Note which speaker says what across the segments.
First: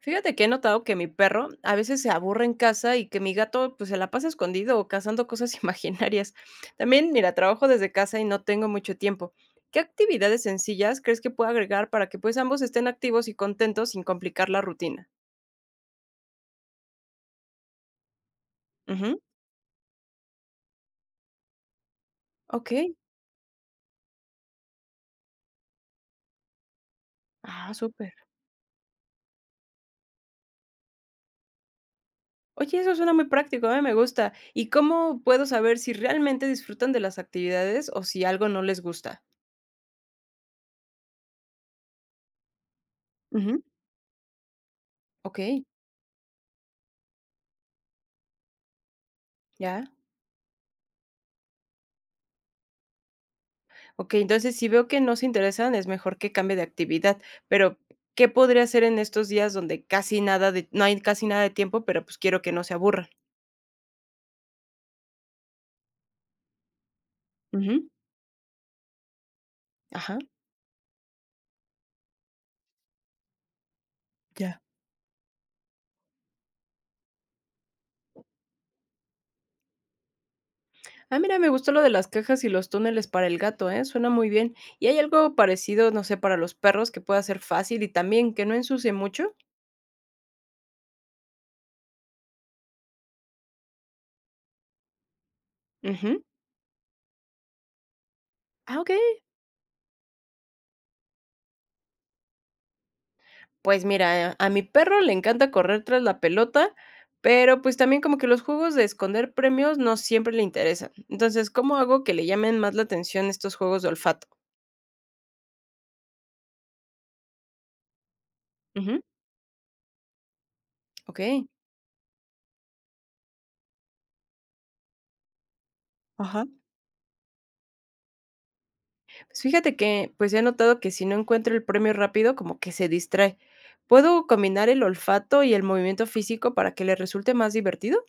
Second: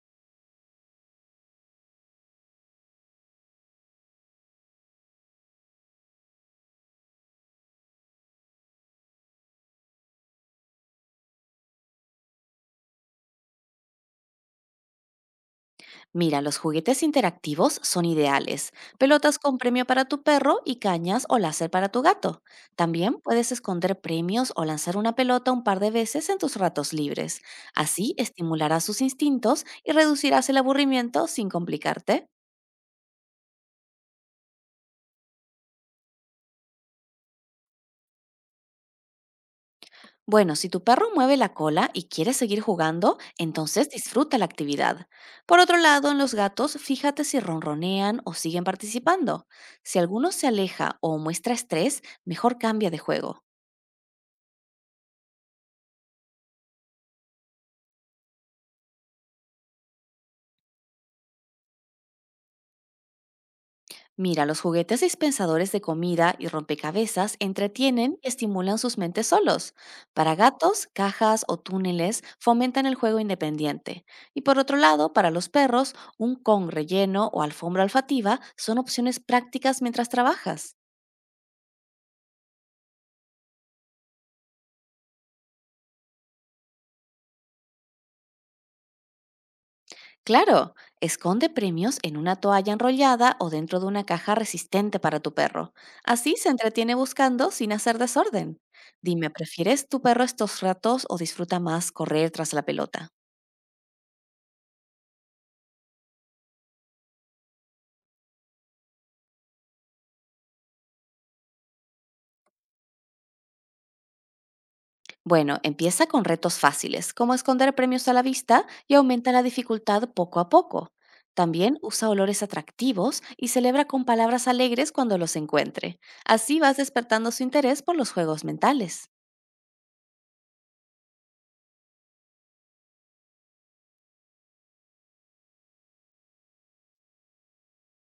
Speaker 1: Fíjate que he notado que mi perro a veces se aburre en casa y que mi gato pues se la pasa escondido o cazando cosas imaginarias. También, mira, trabajo desde casa y no tengo mucho tiempo. ¿Qué actividades sencillas crees que puedo agregar para que pues ambos estén activos y contentos sin complicar la rutina?
Speaker 2: Mira, los juguetes interactivos son ideales.
Speaker 1: Ujú.
Speaker 2: Pelotas con premio para tu perro y cañas o láser para tu gato.
Speaker 1: Ok.
Speaker 2: También puedes esconder premios o lanzar una pelota un par de veces en tus ratos libres.
Speaker 1: Ah, súper.
Speaker 2: Así estimularás sus instintos y reducirás el aburrimiento sin complicarte.
Speaker 1: Oye, eso suena muy práctico, a mí me gusta. ¿Y cómo puedo saber si realmente disfrutan de las actividades o si algo no les gusta?
Speaker 2: Bueno, si tu perro mueve la cola y quiere seguir jugando,
Speaker 1: Ujú.
Speaker 2: entonces disfruta la actividad.
Speaker 1: Ok.
Speaker 2: Por otro lado, en los gatos, fíjate si ronronean o siguen participando.
Speaker 1: Ya.
Speaker 2: Si alguno se aleja o muestra estrés, mejor cambia de juego.
Speaker 1: Okey, entonces, si veo que no se interesan, es mejor que cambie de actividad, pero, ¿qué podría hacer en estos días donde casi nada de no hay casi nada de tiempo, pero, pues, quiero que no se aburran?
Speaker 2: Mira, los juguetes dispensadores de comida y rompecabezas
Speaker 1: Ujú.
Speaker 2: entretienen y estimulan sus mentes solos.
Speaker 1: Ajá.
Speaker 2: Para gatos, cajas o túneles fomentan el juego independiente. Y por
Speaker 1: Ya.
Speaker 2: otro lado, para los perros, un con relleno o alfombra olfativa son opciones prácticas mientras trabajas.
Speaker 1: Ah, mira, me gustó lo de las cajas y los túneles para el gato, ¿eh? Suena muy bien. ¿Y hay algo parecido, no sé, para los perros que pueda ser fácil y también que no ensucie mucho?
Speaker 2: Claro, esconde premios en una toalla enrollada o dentro de una caja resistente para tu perro.
Speaker 1: Ujú.
Speaker 2: Así se entretiene buscando sin hacer desorden.
Speaker 1: Ah, okey.
Speaker 2: Dime, ¿prefieres tu perro estos ratos o disfruta más correr tras la pelota?
Speaker 1: Pues mira, a mi perro le encanta correr tras la pelota, pero pues también como que los juegos de esconder premios no siempre le interesan. Entonces, ¿cómo hago que le llamen más la atención estos juegos de olfato?
Speaker 2: Bueno, empieza con retos fáciles, como esconder premios a la vista y
Speaker 1: Ujú.
Speaker 2: aumenta la dificultad poco a poco.
Speaker 1: Ok.
Speaker 2: También usa olores atractivos y celebra con palabras alegres cuando los encuentre.
Speaker 1: Ajá.
Speaker 2: Así vas despertando su interés por los juegos mentales.
Speaker 1: Pues fíjate que pues he notado que si no encuentro el premio rápido, como que se distrae. ¿Puedo combinar el olfato y el movimiento físico para que le resulte más divertido?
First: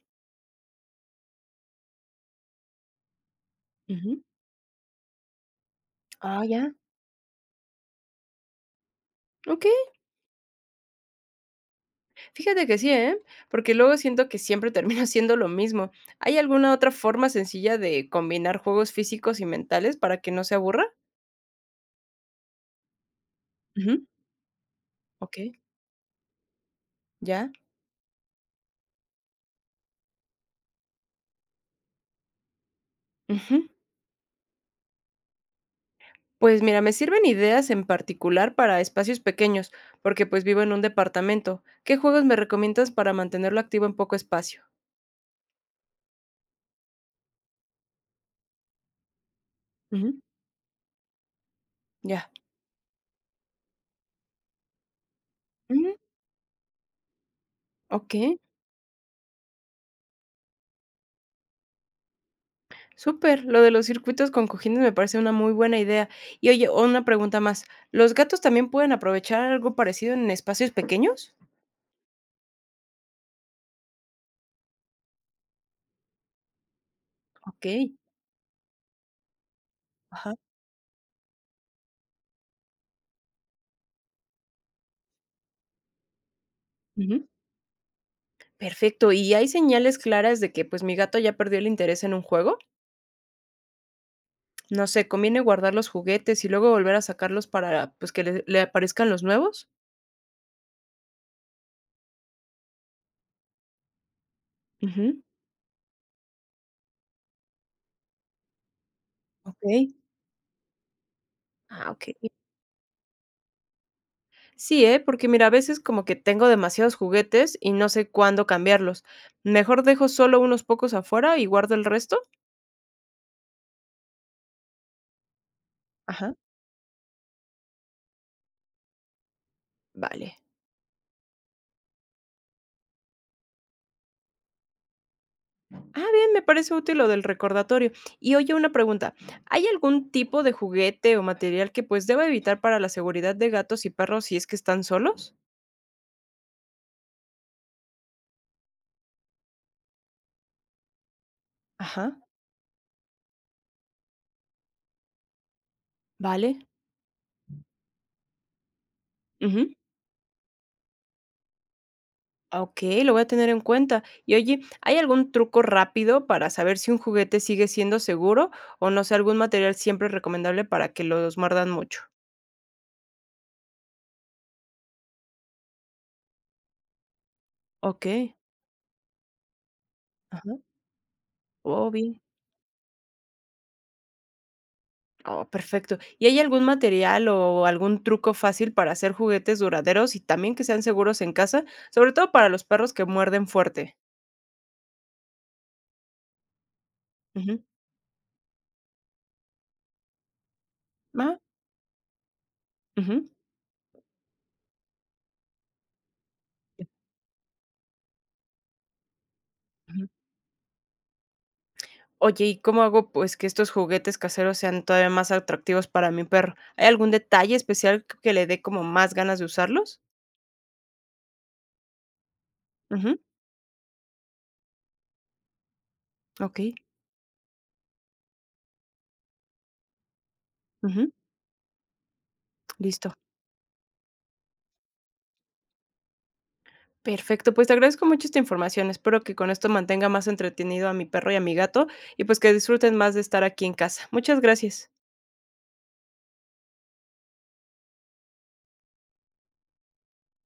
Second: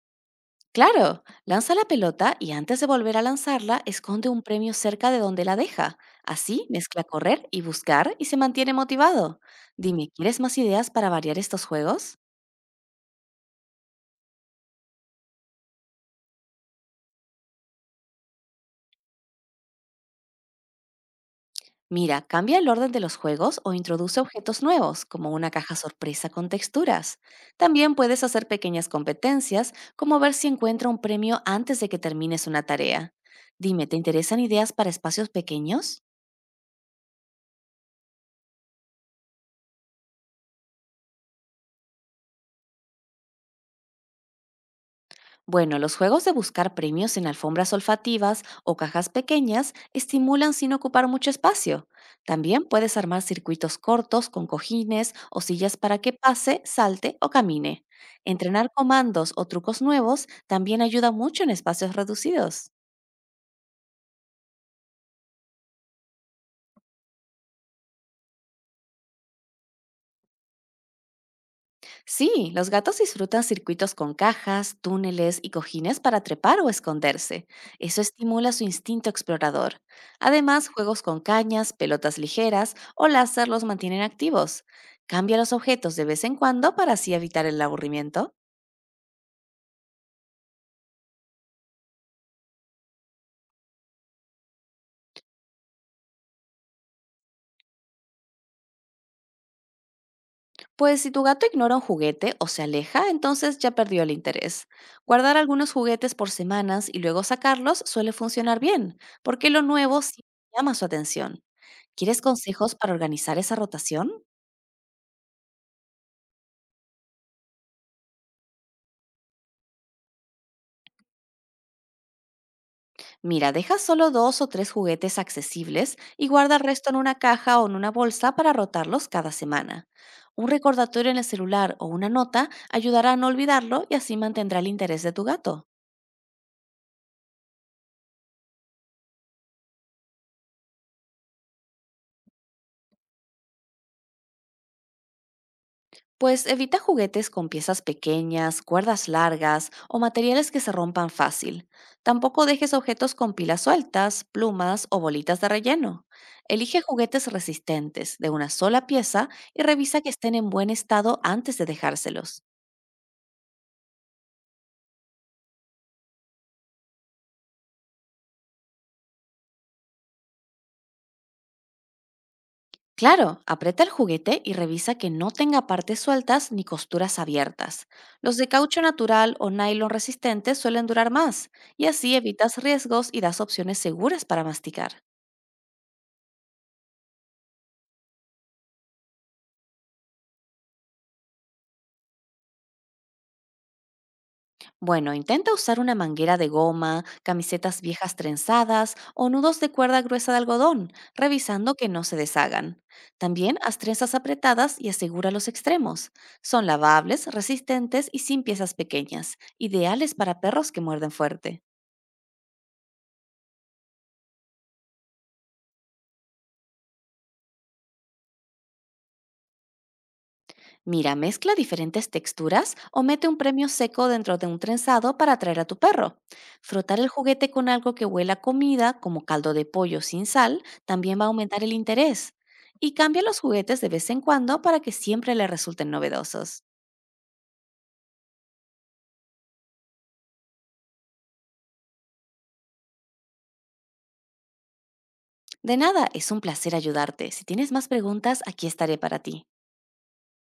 Speaker 2: Claro, lanza la pelota y antes de volver a lanzarla,
Speaker 1: Ujú.
Speaker 2: esconde un premio cerca de donde la deja.
Speaker 1: Ah,
Speaker 2: Así
Speaker 1: ya.
Speaker 2: mezcla correr y buscar y se mantiene motivado.
Speaker 1: Ok.
Speaker 2: Dime, ¿quieres más ideas para variar estos juegos?
Speaker 1: Fíjate que sí, ¿eh? Porque luego siento que siempre termino haciendo lo mismo. ¿Hay alguna otra forma sencilla de combinar juegos físicos y mentales para que no se aburra?
Speaker 2: Mira, cambia el orden de los juegos o
Speaker 1: Ujú.
Speaker 2: introduce objetos nuevos, como
Speaker 1: Ok.
Speaker 2: una caja sorpresa con texturas.
Speaker 1: Ya.
Speaker 2: También puedes hacer pequeñas competencias, como ver si encuentra un premio antes de que termines una tarea.
Speaker 1: Ujú.
Speaker 2: Dime, ¿te interesan ideas para espacios pequeños?
Speaker 1: Pues mira, me sirven ideas en particular para espacios pequeños, porque pues vivo en un departamento. ¿Qué juegos me recomiendas para mantenerlo activo en poco espacio?
Speaker 2: Bueno, los juegos de buscar premios en alfombras olfativas o cajas pequeñas
Speaker 1: Ujú.
Speaker 2: estimulan sin ocupar mucho espacio.
Speaker 1: Ya.
Speaker 2: También puedes armar circuitos cortos con cojines o sillas
Speaker 1: Ujú.
Speaker 2: para que pase, salte o camine.
Speaker 1: Ok.
Speaker 2: Entrenar comandos o trucos nuevos también ayuda mucho en espacios reducidos.
Speaker 1: Súper, lo de los circuitos con cojines me parece una muy buena idea. Y oye, una pregunta más. ¿Los gatos también pueden aprovechar algo parecido en espacios pequeños?
Speaker 2: Sí, los gatos disfrutan circuitos con cajas, túneles y cojines para trepar o esconderse.
Speaker 1: Ok.
Speaker 2: Eso estimula su instinto explorador.
Speaker 1: Ajá.
Speaker 2: Además, juegos con cañas, pelotas ligeras o láser los mantienen activos. Cambia los objetos de vez en cuando para así
Speaker 1: Ujú.
Speaker 2: evitar el aburrimiento.
Speaker 1: Perfecto. ¿Y hay señales claras de que pues mi gato ya perdió el interés en un juego? No sé, ¿conviene guardar los juguetes y luego volver a sacarlos para pues que le aparezcan los nuevos?
Speaker 2: Pues si tu gato ignora un juguete o se aleja, entonces ya perdió el interés.
Speaker 1: Ujú.
Speaker 2: Guardar algunos juguetes por semanas y luego sacarlos suele funcionar bien, porque lo
Speaker 1: Ok.
Speaker 2: nuevo sí llama su atención.
Speaker 1: Ah, ok.
Speaker 2: ¿Quieres consejos para organizar esa rotación?
Speaker 1: Sí, ¿eh? Porque mira, a veces como que tengo demasiados juguetes y no sé cuándo cambiarlos. Mejor dejo solo unos pocos afuera y guardo el resto.
Speaker 2: Mira, deja solo dos o tres juguetes accesibles y
Speaker 1: Ajá.
Speaker 2: guarda el resto en una caja o en una bolsa para rotarlos cada semana.
Speaker 1: Vale.
Speaker 2: Un recordatorio en el celular o una nota ayudará a no olvidarlo y así mantendrá el interés de tu gato.
Speaker 1: Ah, bien, me parece útil lo del recordatorio. Y oye, una pregunta. ¿Hay algún tipo de juguete o material que pues deba evitar para la seguridad de gatos y perros si es que están solos?
Speaker 2: Pues evita juguetes con piezas pequeñas, cuerdas largas o materiales que se rompan fácil.
Speaker 1: Ajá.
Speaker 2: Tampoco dejes objetos con pilas sueltas, plumas o bolitas de relleno.
Speaker 1: Vale.
Speaker 2: Elige juguetes resistentes de una sola pieza y
Speaker 1: Ujú.
Speaker 2: revisa que estén en buen estado antes de dejárselos.
Speaker 1: Ok, lo voy a tener en cuenta. Y oye, ¿hay algún truco rápido para saber si un juguete sigue siendo seguro o no sé, algún material siempre recomendable para que los muerdan mucho?
Speaker 2: Claro, aprieta el juguete y revisa que no tenga partes sueltas ni costuras abiertas.
Speaker 1: Ok.
Speaker 2: Los de caucho natural o nylon
Speaker 1: Ajá.
Speaker 2: resistente suelen durar más, y
Speaker 1: Oh,
Speaker 2: así
Speaker 1: bien.
Speaker 2: evitas riesgos y das opciones seguras para masticar.
Speaker 1: Oh, perfecto. ¿Y hay algún material o algún truco fácil para hacer juguetes duraderos y también que sean seguros en casa? Sobre todo para los perros que muerden fuerte.
Speaker 2: Bueno, intenta usar una manguera de goma,
Speaker 1: Ujú.
Speaker 2: camisetas viejas trenzadas o nudos de cuerda gruesa de algodón,
Speaker 1: Ah,
Speaker 2: revisando que no se deshagan.
Speaker 1: ujú.
Speaker 2: También haz trenzas apretadas y asegura los extremos. Son lavables, resistentes y sin piezas pequeñas,
Speaker 1: Ujú.
Speaker 2: ideales para perros que muerden fuerte.
Speaker 1: Oye, ¿y cómo hago pues que estos juguetes caseros sean todavía más atractivos para mi perro? ¿Hay algún detalle especial que le dé como más ganas de usarlos?
Speaker 2: Mira, mezcla diferentes texturas o
Speaker 1: Ujú.
Speaker 2: mete un premio seco dentro de un trenzado para atraer a tu perro.
Speaker 1: Ok.
Speaker 2: Frotar el juguete con algo que huela a comida, como caldo de pollo sin sal,
Speaker 1: Ujú.
Speaker 2: también va a aumentar el interés. Y
Speaker 1: Listo.
Speaker 2: cambia los juguetes de vez en cuando para que siempre le resulten novedosos.
Speaker 1: Perfecto, pues te agradezco mucho esta información. Espero que con esto mantenga más entretenido a mi perro y a mi gato y pues que disfruten más de estar aquí en casa. Muchas gracias.
Speaker 2: De nada, es un placer ayudarte. Si tienes más preguntas, aquí estaré para ti.